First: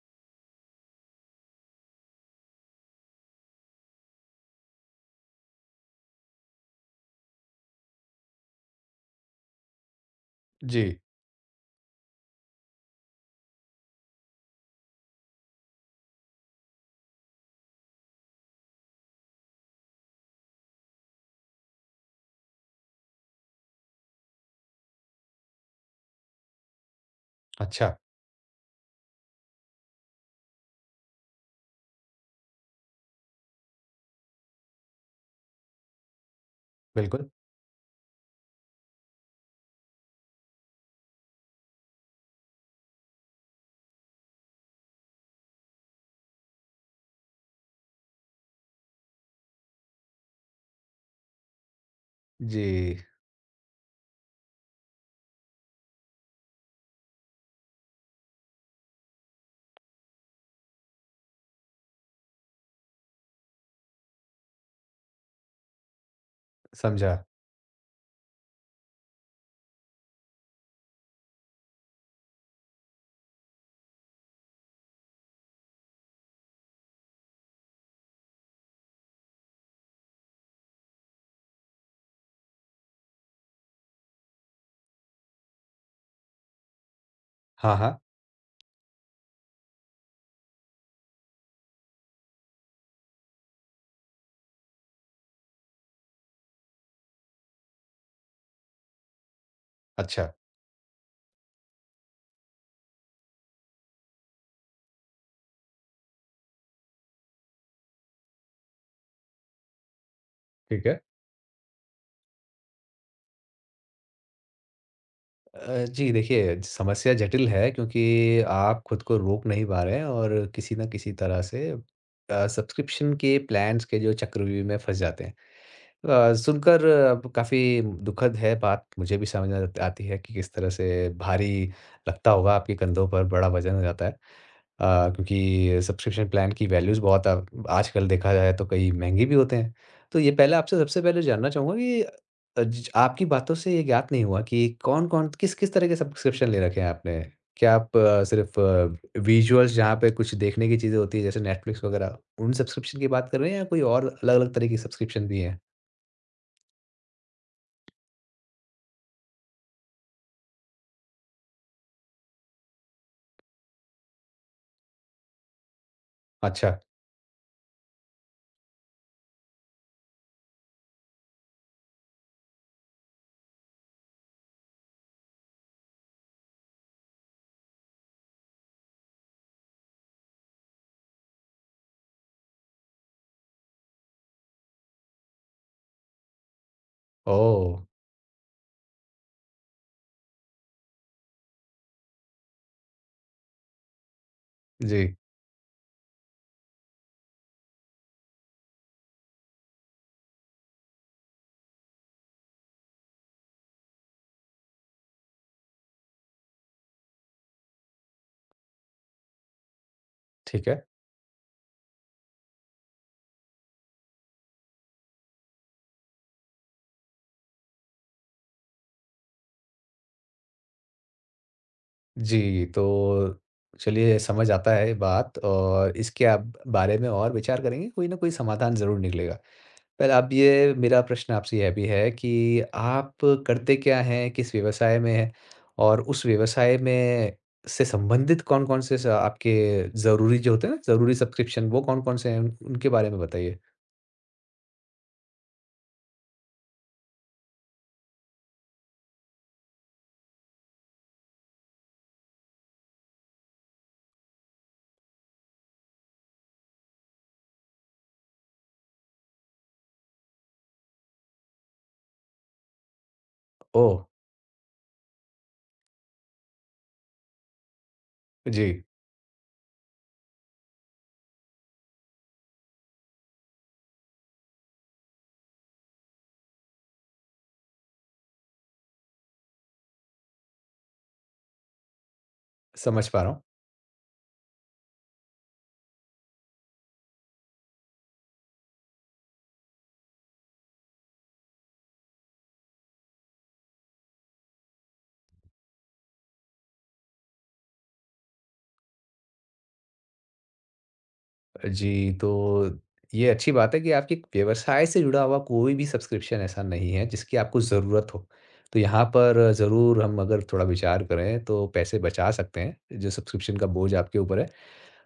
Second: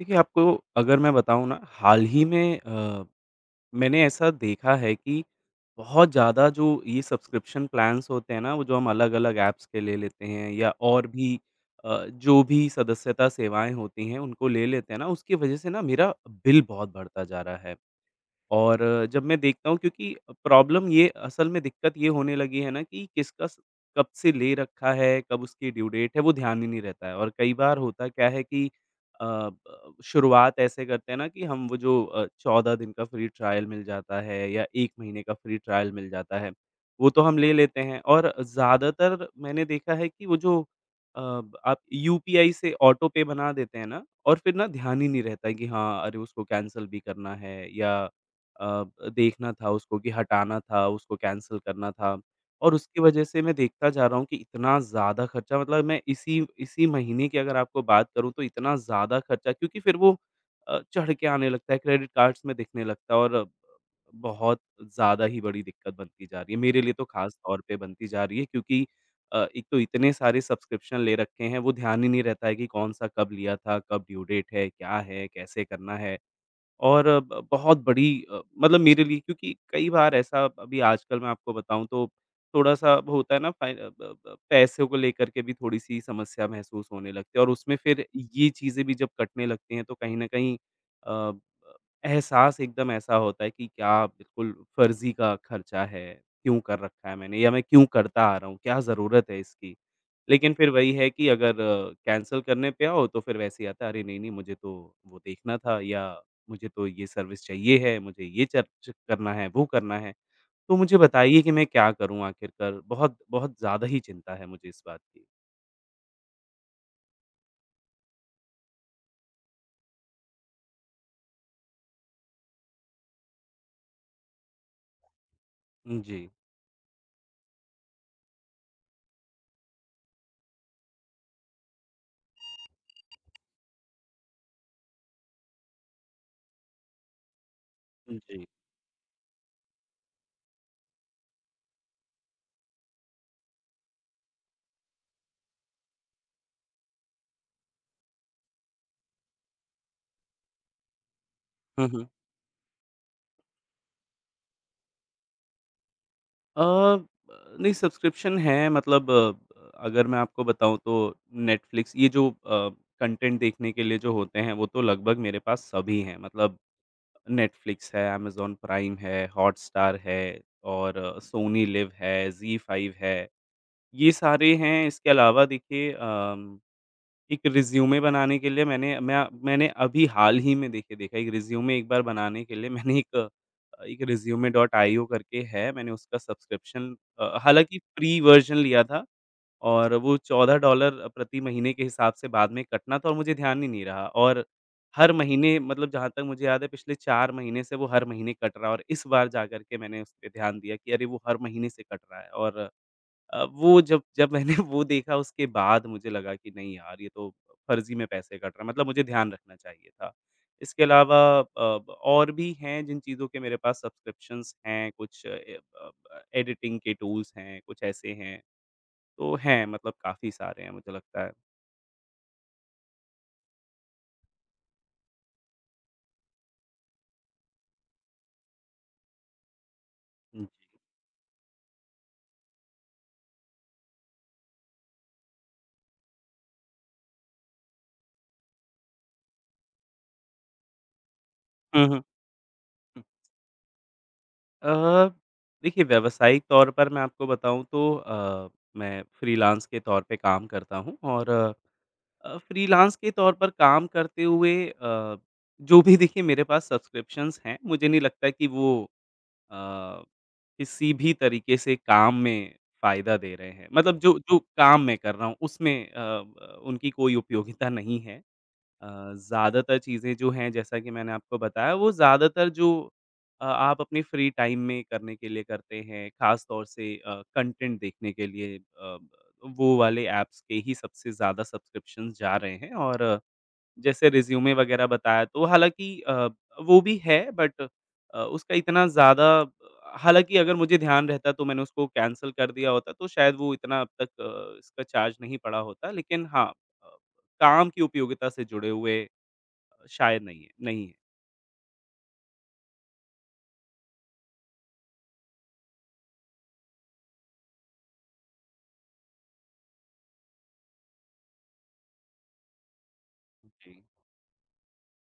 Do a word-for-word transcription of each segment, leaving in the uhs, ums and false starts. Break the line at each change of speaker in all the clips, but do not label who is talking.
देखिए, आपको अगर मैं बताऊँ ना, हाल ही में अ, मैंने ऐसा देखा है कि बहुत ज़्यादा जो ये सब्सक्रिप्शन प्लान्स होते हैं ना, वो जो हम अलग-अलग ऐप्स के ले लेते हैं या
जी,
और भी अ, जो भी सदस्यता सेवाएँ होती हैं, उनको ले लेते हैं ना, उसकी वजह से ना मेरा बिल बहुत बढ़ता जा रहा है। और जब मैं देखता हूँ क्योंकि प्रॉब्लम ये असल में दिक्कत ये होने लगी है ना कि किसका स कब से ले रखा है, कब उसकी ड्यू डेट है, वो ध्यान ही नहीं रहता है। और कई बार
अच्छा,
होता क्या है कि अ, ब शुरुआत ऐसे करते हैं ना कि हम वो जो अ, चौदह दिन का फ्री ट्रायल मिल जाता है या एक महीने का फ्री ट्रायल मिल जाता है, वो तो
बिल्कुल।
हम ले लेते हैं। और ज़्यादातर मैंने देखा है कि वो जो अ, ब- आप यूपीआई से ऑटो पे बना देते हैं ना और फिर ना ध्यान ही नहीं रहता है कि हाँ, अरे उसको कैंसल भी करना है या अ, देखना था उसको कि हटाना था, उसको कैंसल करना था। और
जी,
उसकी वजह से मैं देखता जा रहा हूँ कि इतना ज़्यादा खर्चा मतलब मैं इसी इसी महीने की अगर आपको बात करूँ तो इतना ज़्यादा खर्चा क्योंकि फिर वो अ, चढ़ के आने लगता है, क्रेडिट कार्ड्स में दिखने लगता है और बहुत ज़्यादा ही बड़ी दिक्कत बनती जा रही है। मेरे लिए तो
समझा।
खास तौर पे बनती जा रही है क्योंकि अ, एक तो इतने सारे सब्सक्रिप्शन ले रखे हैं, वो ध्यान ही नहीं रहता है कि कौन-सा कब लिया था, कब ड्यू डेट है, क्या है, कैसे करना है। और ब बहुत बड़ी अ, मतलब मेरे लिए क्योंकि कई बार ऐसा अभी आजकल मैं आपको बताऊँ तो थोड़ा-सा होता है ना फाइ अ, ब ब पैसों को लेकर के भी थोड़ी-सी समस्या महसूस होने लगती है और उसमें
हाँ, हाँ,
फिर ये चीज़ें भी जब कटने लगती हैं तो कहीं न कहीं अ, ब एहसास एकदम ऐसा होता है कि क्या बिल्कुल फ़र्ज़ी का खर्चा है, क्यों कर रखा है मैंने या मैं क्यों करता आ रहा हूँ, क्या ज़रूरत है इसकी?
अच्छा,
लेकिन फिर वही है कि अगर कैंसल करने पे आओ तो फिर वैसे ही आता है अरे! नहीं, नहीं मुझे तो वो देखना था या मुझे तो ये सर्विस चाहिए है, मुझे ये चर्च करना है, वो करना है। तो
ठीक
मुझे
है।
बताइए कि मैं क्या करूँ आखिरकार? बहुत बहुत ज़्यादा ही चिंता है मुझे इस बात की।
अ, जी देखिए, समस्या जटिल है क्योंकि आप खुद को रोक नहीं पा रहे हैं और किसी न किसी तरह से अ, सब्सक्रिप्शन के प्लान्स के जो चक्रव्यूह में फँस जाते हैं।
जी।
अ, सुनकर अब काफ़ी दुखद है बात, मुझे भी समझ में आत आती है कि किस तरह से भारी लगता होगा आपके कंधों पर, बड़ा वज़न हो जाता है। अ, क्योंकि सब्सक्रिप्शन प्लान की वैल्यूज़ बहुत अब आजकल देखा
जी।
जाए तो कई महँगे भी होते हैं। तो ये पहले आपसे सबसे पहले जानना चाहूँगा कि अ, ज आपकी बातों से ये ज्ञात नहीं हुआ कि कौन-कौन किस-किस तरह के सब्सक्रिप्शन ले रखे हैं आपने? क्या आप सिर्फ़ विजुअल्स जहाँ पे कुछ देखने की चीज़ें होती हैं जैसे नेटफ्लिक्स
हुँ, हुँ।
वगैरह, उन सब्सक्रिप्शन की बात कर रहे हैं या कोई और अलग-अलग तरह की सब्सक्रिप्शन भी हैं?
अ, नहीं सब्सक्रिप्शन है मतलब अ, अगर मैं आपको बताऊँ तो नेटफ्लिक्स ये जो अ, कंटेंट देखने के लिए जो होते हैं वो तो लगभग मेरे पास सभी हैं। मतलब
अच्छा।
नेटफ्लिक्स है, अमेज़न प्राइम है, हॉटस्टार है और सोनी लिव है, ज़ी फाइव है। ये सारे हैं इसके अलावा देखिए अम एक रिज़्यूमे बनाने के लिए मैंने मैं मैंने अभी हाल ही में देखिए देखा एक रिज़्यूमे एक बार बनाने के लिए मैंने एक अ, एक रिज़्यूमे डॉट आईओ करके है, मैंने उसका सब्सक्रिप्शन अ,
ओह!
हालाँकि फ्री वर्ज़न लिया था और वो चौदह डॉलर प्रति महीने के हिसाब से बाद में कटना था और मुझे ध्यान ही नहीं रहा और हर
जी,
महीने मतलब जहाँ तक मुझे याद है पिछले चार महीने से वो हर महीने कट रहा है और इस बार जाकर के मैंने उस पे ध्यान दिया कि अरे! वो हर महीने से कट रहा है और अ, वो जब जब मैंने वो देखा उसके बाद मुझे लगा कि नहीं यार ये तो फर्ज़ी में पैसे कट रहा है मतलब मुझे ध्यान रखना चाहिए था।
ठीक
इसके
है।
अलावा अ, और भी हैं जिन चीज़ों के मेरे पास सब्सक्रिप्शंस हैं, कुछ ए ब ब एडिटिंग के टूल्स हैं, कुछ ऐसे हैं, तो हैं मतलब काफ़ी सारे हैं मुझे लगता है।
जी, तो चलिए समझ आता है बात और इसके आप बारे में और विचार करेंगे, कोई ना कोई समाधान ज़रूर निकलेगा। पहले आप
हुँ, जी।
ये मेरा प्रश्न आपसे यह भी है कि आप करते क्या हैं? किस व्यवसाय में हैं? और उस व्यवसाय में से संबंधित कौन-कौन से स आपके ज़रूरी जो होते हैं ना, ज़रूरी सब्सक्रिप्शन वो
हुँ, हुँ।
कौन-कौन से हैं? उन उनके बारे में बताइए।
अ, देखिए व्यावसायिक तौर पर मैं आपको बताऊँ तो अ, मैं फ्रीलांस के तौर पे काम करता हूँ और अ, फ्रीलांस के तौर पर काम करते हुए अ, जो भी देखिए मेरे पास सब्सक्रिप्शंस हैं, मुझे नहीं लगता कि वो अ, किसी भी तरीके से काम में फ़ायदा दे रहे हैं।
ओह!
मतलब जो जो काम मैं कर रहा हूँ उसमें अ, ब उनकी कोई उपयोगिता नहीं है।
जी,
अ, ज़्यादातर चीज़ें जो हैं जैसा कि मैंने आपको बताया वो ज़्यादातर जो अ, आप अपने फ्री टाइम में करने के लिए करते हैं, ख़ास तौर से अ, कंटेंट देखने के लिए अ, वो वाले ऐप्स के ही सबसे ज़्यादा सब्सक्रिप्शंस जा रहे हैं
समझ
और
पा रहा हूँ।
जैसे रिज़्यूमे वगैरह बताया तो हालाँकि अ, वो भी है बट अ, उसका इतना ज़्यादा हालाँकि अगर मुझे ध्यान रहता तो मैंने उसको कैंसल कर दिया होता तो शायद वो इतना अब तक अ, इसका चार्ज नहीं पड़ा होता। लेकिन हाँ, अ, काम की उपयोगिता से जुड़े हुए अ, शायद नहीं है नहीं है।
जी, तो ये अच्छी बात है कि आपकी व्यवसाय से जुड़ा हुआ कोई भी सब्सक्रिप्शन ऐसा नहीं है जिसकी आपको ज़रूरत हो। तो यहाँ पर ज़रूर हम अगर थोड़ा विचार करें तो पैसे बचा सकते हैं, जो सब्सक्रिप्शन का
जी।
बोझ आपके ऊपर है।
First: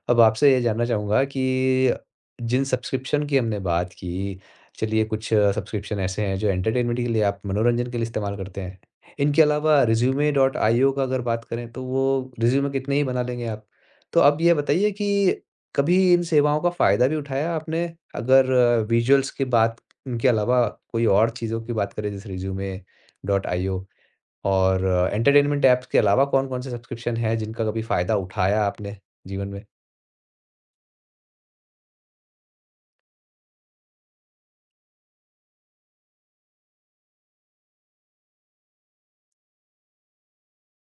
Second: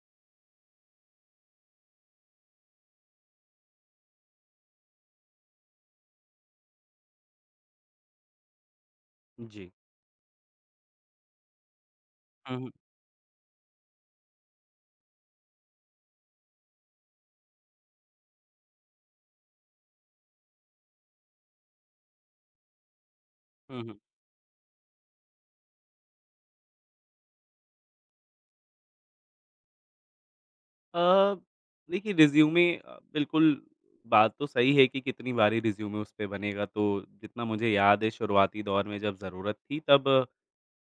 अब आपसे ये जानना चाहूँगा कि जिन सब्सक्रिप्शन की हमने बात की, चलिए कुछ सब्सक्रिप्शन ऐसे हैं जो एंटरटेनमेंट के लिए आप मनोरंजन के लिए इस्तेमाल करते हैं। इनके
जी।
अलावा रेज़्यूमे डॉट आईओ का अगर बात करें तो वो
हुँ,
रेज़्यूमे
हुँ।
कितने ही बना लेंगे आप। तो अब ये बताइए कि कभी इन सेवाओं का फ़ायदा भी उठाया आपने? अगर विजुअल्स की बात इनके अलावा कोई और चीज़ों की बात करें जैसे रेज़्यूमे डॉट
हुँ,
आईओ
हुँ।
और एंटरटेनमेंट ऐप्स के अलावा कौन-कौन से सब्सक्रिप्शन हैं जिनका कभी फ़ायदा उठाया आपने जीवन में?
अ, देखिए रिज़्यूमे अ, बिल्कुल बात तो सही है कि कितनी बारी रिज़्यूमे उस पे बनेगा तो जितना मुझे याद है शुरुआती दौर में जब ज़रूरत थी तब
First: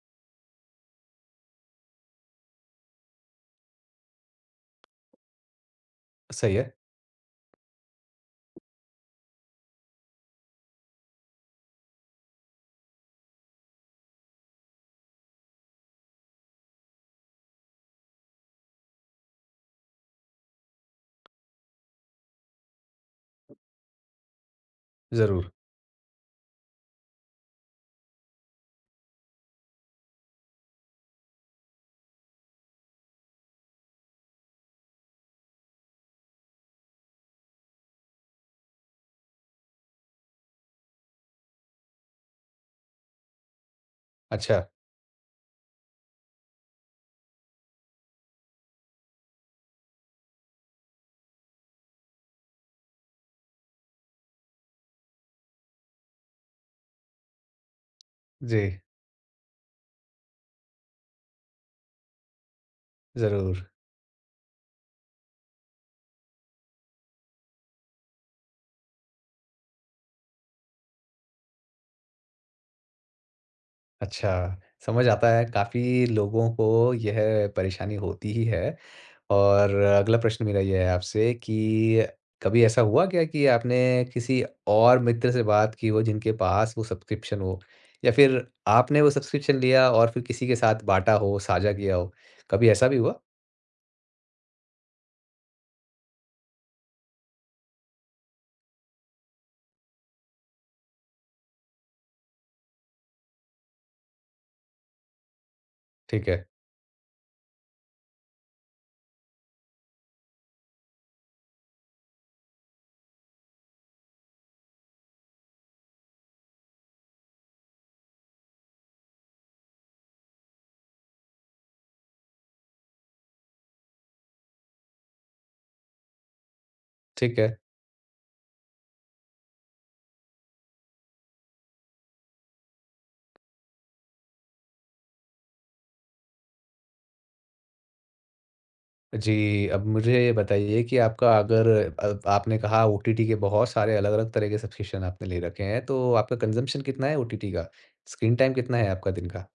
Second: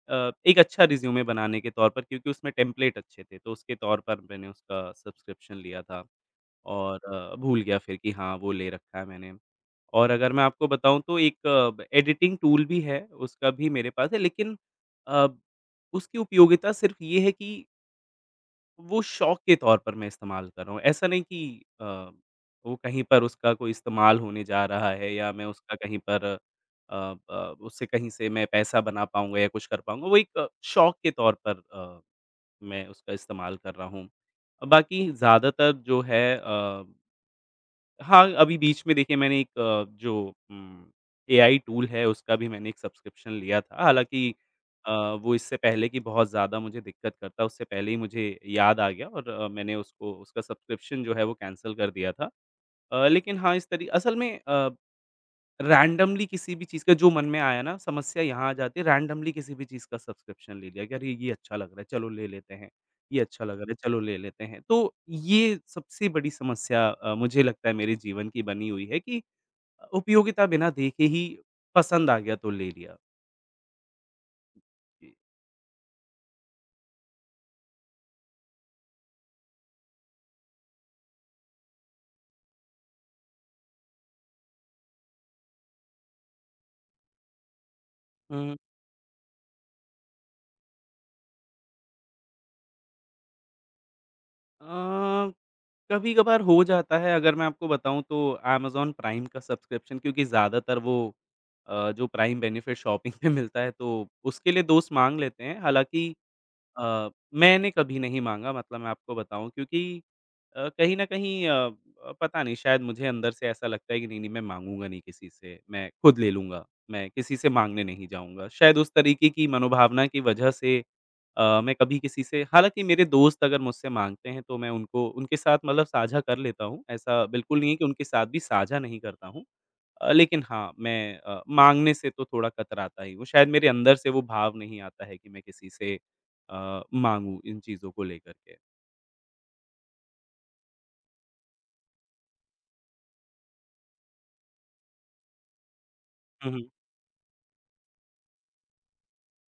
अ, एक अच्छा रिज़्यूमे बनाने के तौर पर क्योंकि उसमें टेम्पलेट अच्छे थे, तो उसके तौर पर मैंने उसका सब्सक्रिप्शन लिया था
सही है,
और अ, भूल गया फिर कि हाँ, वो ले रखा है मैंने। और अगर मैं आपको बताऊँ तो एक ब एडिटिंग टूल भी है, उसका भी मेरे पास है लेकिन अ, उसकी उपयोगिता सिर्फ़ ये है कि वो शौक के तौर पर मैं इस्तेमाल कर रहा हूँ। ऐसा नहीं कि अ, वो कहीं पर उसका कोई इस्तेमाल होने जा रहा है या मैं
ज़रूर।
उसका कहीं पर अ अ, उससे कहीं से मैं पैसा बना पाऊँगा या कुछ कर पाऊँगा। वो एक अ, शौक के तौर पर अ, मैं उसका इस्तेमाल कर रहा हूँ। बाकी ज़्यादातर जो है अ हाँ, अभी बीच में देखिए मैंने एक अ, जो उम, एआई टूल है उसका भी मैंने एक सब्सक्रिप्शन लिया था। हालाँकि
अच्छा,
अ, वो इससे पहले कि बहुत ज़्यादा मुझे दिक्कत करता, उससे पहले ही मुझे याद आ गया और अ, मैंने उसको उसका सब्सक्रिप्शन जो है वो कैंसल कर दिया था। अ, लेकिन हाँ, इस तरी असल में अ रैंडमली किसी भी चीज़ का जो मन में आया ना, समस्या यहाँ आ
जी,
जाती है रैंडमली किसी भी चीज़ का सब्सक्रिप्शन ले लिया कि अरे! ये अच्छा लग रहा है, चलो ले लेते हैं। ये अच्छा लग
ज़रूर।
रहा है, चलो ले लेते हैं। तो ये सबसे बड़ी समस्या अ, मुझे लगता है मेरे जीवन की बनी हुई है कि अ, उपयोगिता बिना देखे ही पसंद आ गया तो ले लिया।
अच्छा, समझ
जी।
आता है काफ़ी लोगों को यह परेशानी होती ही है और अगला प्रश्न मेरा ये है आपसे कि कभी ऐसा हुआ क्या कि आपने किसी और मित्र से बात की हो जिनके पास वो सब्सक्रिप्शन हो? या फिर
हुँ।
आपने वो सब्सक्रिप्शन लिया और फिर किसी के साथ बाँटा हो, साझा किया हो? कभी ऐसा भी हुआ?
अ, कभी-कभार हो जाता है अगर मैं आपको बताऊँ तो अमेज़न प्राइम का सब्सक्रिप्शन क्योंकि ज़्यादातर वो अ, जो प्राइम बेनिफिट शॉपिंग पे मिलता है तो उसके लिए दोस्त माँग लेते हैं। हालाँकि
ठीक है,
अ, मैंने कभी नहीं माँगा मतलब मैं आपको बताऊँ क्योंकि अ, कहीं न कहीं अ अ, पता नहीं शायद मुझे अंदर से ऐसा लगता है कि नहीं, नहीं मैं माँगूँगा नहीं किसी से, मैं खुद ले लूँगा, मैं किसी से माँगने नहीं जाऊँगा। शायद उस तरीके की मनोभावना की वजह से अ, मैं कभी किसी से हालाँकि मेरे दोस्त अगर मुझसे माँगते हैं तो मैं उनको उनके साथ मतलब साझा कर लेता हूँ। ऐसा
ठीक है।
बिल्कुल नहीं है कि उनके साथ भी साझा नहीं करता हूँ। अ, लेकिन हाँ, मैं अ, माँगने से तो थोड़ा कतराता ही हूँ। शायद मेरे अंदर से वो भाव नहीं आता है कि मैं किसी से अ, माँगूँ इन चीज़ों को लेकर के।
जी, अब मुझे ये बताइए कि आपका अगर अब आपने कहा ओटीटी के बहुत सारे अलग-अलग तरह के सब्सक्रिप्शन आपने ले रखे हैं, तो आपका
हुँ, हुँ।
कंज़म्पशन कितना है ओटीटी का? स्क्रीन टाइम कितना है आपका दिन का?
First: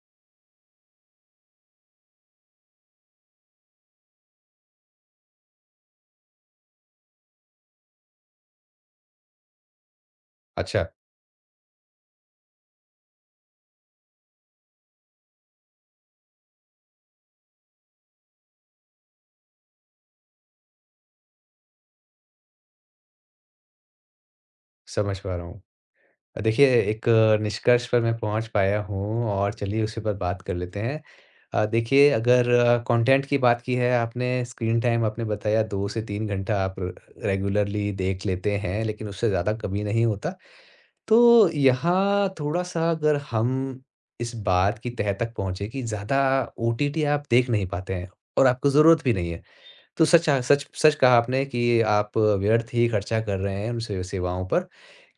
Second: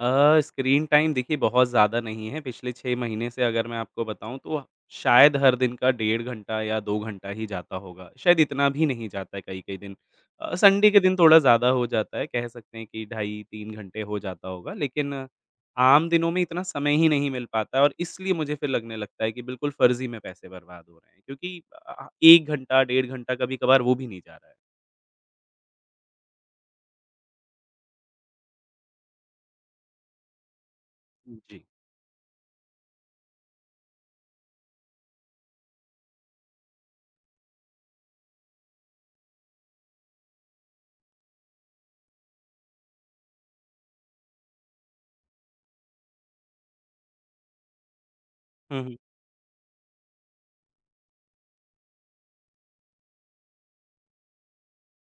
अ, स्क्रीन टाइम देखिए बहुत ज़्यादा नहीं है, पिछले छह महीने से अगर मैं आपको बताऊँ तो शायद हर दिन का डेढ़ घंटा या दो घंटा ही जाता होगा, शायद इतना भी नहीं जाता है कई-कई दिन। अ,
अच्छा,
संडे के दिन थोड़ा ज़्यादा हो जाता है, कह सकते हैं कि ढाई तीन घंटे हो जाता होगा, लेकिन अ, आम दिनों में इतना समय ही नहीं मिल पाता है और इसलिए मुझे फिर लगने लगता है कि बिल्कुल फ़र्ज़ी में पैसे बर्बाद हो रहे हैं क्योंकि अ, एक घंटा, डेढ़ घंटा कभी-कभार वो भी नहीं जा रहा है।
समझ पा रहा हूँ। अ, देखिए एक निष्कर्ष पर मैं पहुँच पाया हूँ और चलिए उसी पर बात कर लेते हैं।
जी।
अ, देखिए अगर कंटेंट की बात की है आपने, स्क्रीन टाइम आपने बताया दो से तीन घंटा आप रेगुलरली देख लेते हैं, लेकिन उससे ज़्यादा कभी नहीं होता। तो यहाँ थोड़ा-सा अगर हम इस बात की तह तक पहुँचे कि ज़्यादा ओटीटी आप देख नहीं पाते हैं और आपको
हुँ, हुँ।
ज़रूरत भी नहीं है। तो सच, हाँ, सच सच कहा आपने कि आप व्यर्थ ही खर्चा कर रहे हैं उन से सेवाओं पर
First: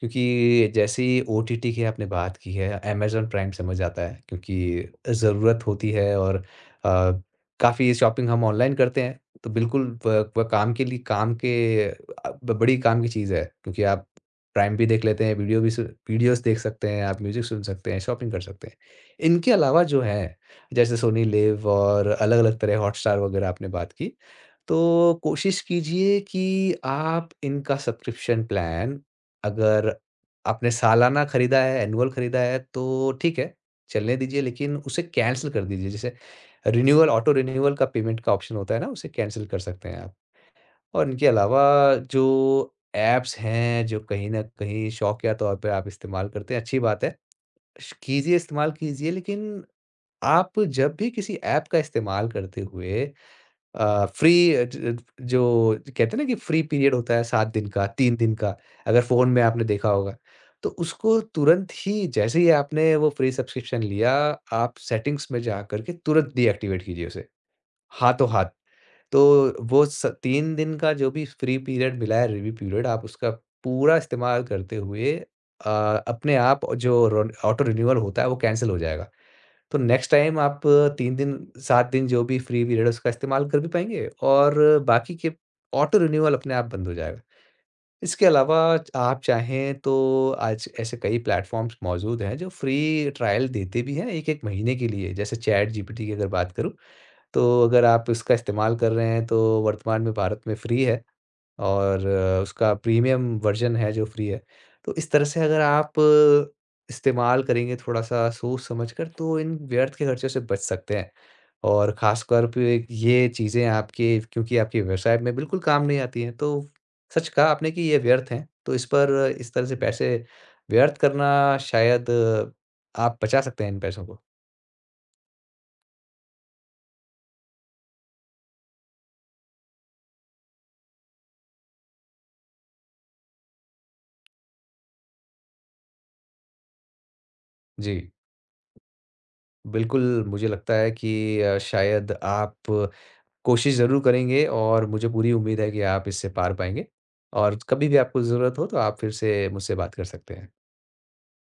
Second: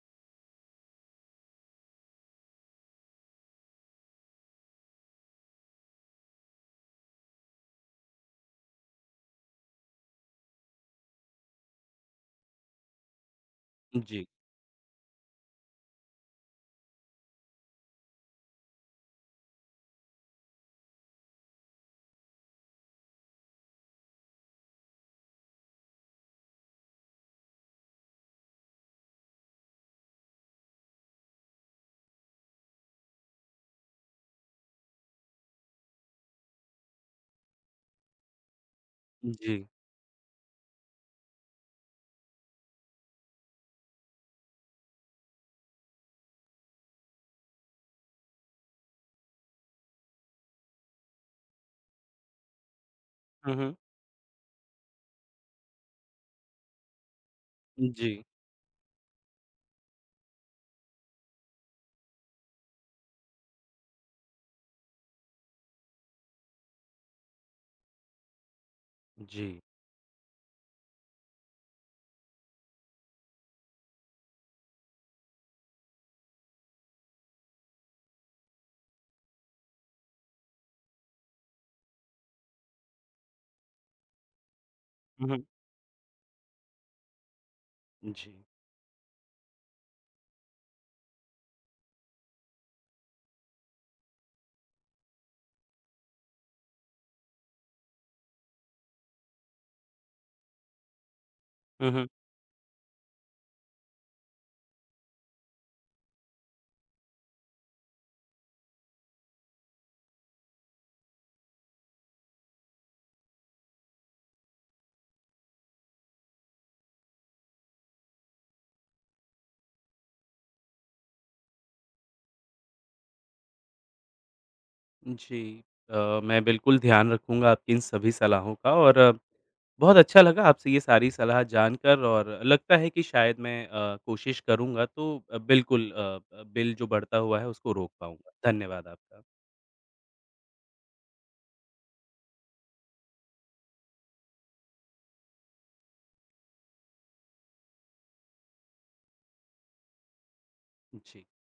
क्योंकि जैसे ही ओटीटी की आपने बात की है अमेज़न प्राइम समझ आता है क्योंकि ज़रूरत होती है और अ, काफ़ी शॉपिंग हम ऑनलाइन करते हैं तो बिल्कुल वह वह काम के लिए काम के अ, ब बड़ी काम की चीज़ है क्योंकि आप
जी,
प्राइम भी देख लेते हैं, वीडियो भी सु वीडियोज़ देख सकते हैं, आप म्यूज़िक सुन सकते हैं, शॉपिंग कर सकते हैं। इनके अलावा जो हैं जैसे सोनी लिव और अलग-अलग तरह हॉटस्टार वगैरह आपने बात की। तो कोशिश कीजिए कि आप इनका सब्सक्रिप्शन प्लान अगर आपने सालाना खरीदा है, एनुअल खरीदा है तो ठीक है, चलने दीजिए लेकिन उसे कैंसल कर दीजिए। जैसे रिन्यूअल ऑटो रिन्यूअल का पेमेंट का ऑप्शन होता है ना, उसे कैंसल
जी।
कर सकते हैं आप। और इनके अलावा जो ऐप्स हैं, जो कहीं न कहीं शौकिया तौर पे आप इस्तेमाल करते हैं, अच्छी बात है। श कीजिए, इस्तेमाल कीजिए लेकिन आप जब भी किसी ऐप का इस्तेमाल करते हुए
हुँ, हुँ।
अ, फ्री अ, ज जो कहते हैं ना कि फ्री पीरियड होता है सात दिन का, तीन
जी,
दिन का, अगर फ़ोन में आपने देखा होगा। तो उसको तुरंत ही जैसे ही आपने वो फ्री सब्सक्रिप्शन लिया, आप सेटिंग्स में जा कर के तुरंत डीएक्टिवेट कीजिए उसे, हाथों-हाथ। तो
जी।
वो स तीन दिन का जो भी फ्री पीरियड मिला है, रिव्यू पीरियड, आप उसका पूरा इस्तेमाल करते हुए अ, अपने आप जो रोन ऑटो रिन्यूअल होता है, वो कैंसल हो जाएगा। तो नेक्स्ट टाइम आप तीन दिन, सात दिन जो भी फ्री पीरियड है उसका इस्तेमाल कर भी पाएँगे और बाकी
हुँ,
के
हुँ।
ऑटो रिन्यूअल अपने आप बंद हो जाएगा। इसके
जी।
अलावा आप चाहें तो आज ऐसे कई प्लेटफ़ॉर्म्स मौजूद हैं जो फ्री ट्रायल देते भी हैं एक-एक महीने के लिए, जैसे चैटजीपीटी की अगर बात करूँ, तो अगर आप इसका इस्तेमाल कर रहे हैं तो वर्तमान में भारत में फ्री है।
हुँ,
और
हुँ।
अ, उसका प्रीमियम वर्ज़न है जो फ्री है। तो इस तरह से अगर आप अ, इस्तेमाल करेंगे थोड़ा-सा सोच-समझ कर तो इन व्यर्थ के खर्चों से बच सकते हैं। और ख़ासतौर पे ये चीज़ें आपके क्योंकि आपके व्यवसाय में बिल्कुल काम नहीं आती हैं, तो सच कहा आपने कि ये व्यर्थ हैं। तो इस पर इस तरह से पैसे व्यर्थ करना शायद अ, आप बचा सकते हैं इन पैसों को।
जी। अ, मैं बिल्कुल ध्यान रखूँगा आपकी इन सभी सलाहों का और अ, बहुत अच्छा लगा आपसे ये सारी सलाह जानकर और लगता है कि शायद मैं अ, कोशिश करूँगा तो अ, बिल्कुल अ, बिल जो बढ़ता हुआ है उसको रोक
जी,
पाऊँगा। धन्यवाद आपका।
बिल्कुल मुझे लगता है कि अ, शायद आप कोशिश ज़रूर करेंगे और मुझे पूरी उम्मीद है कि आप इससे पार पाएँगे और कभी भी आपको ज़रूरत हो तो आप फिर से मुझसे बात कर सकते हैं।
जी।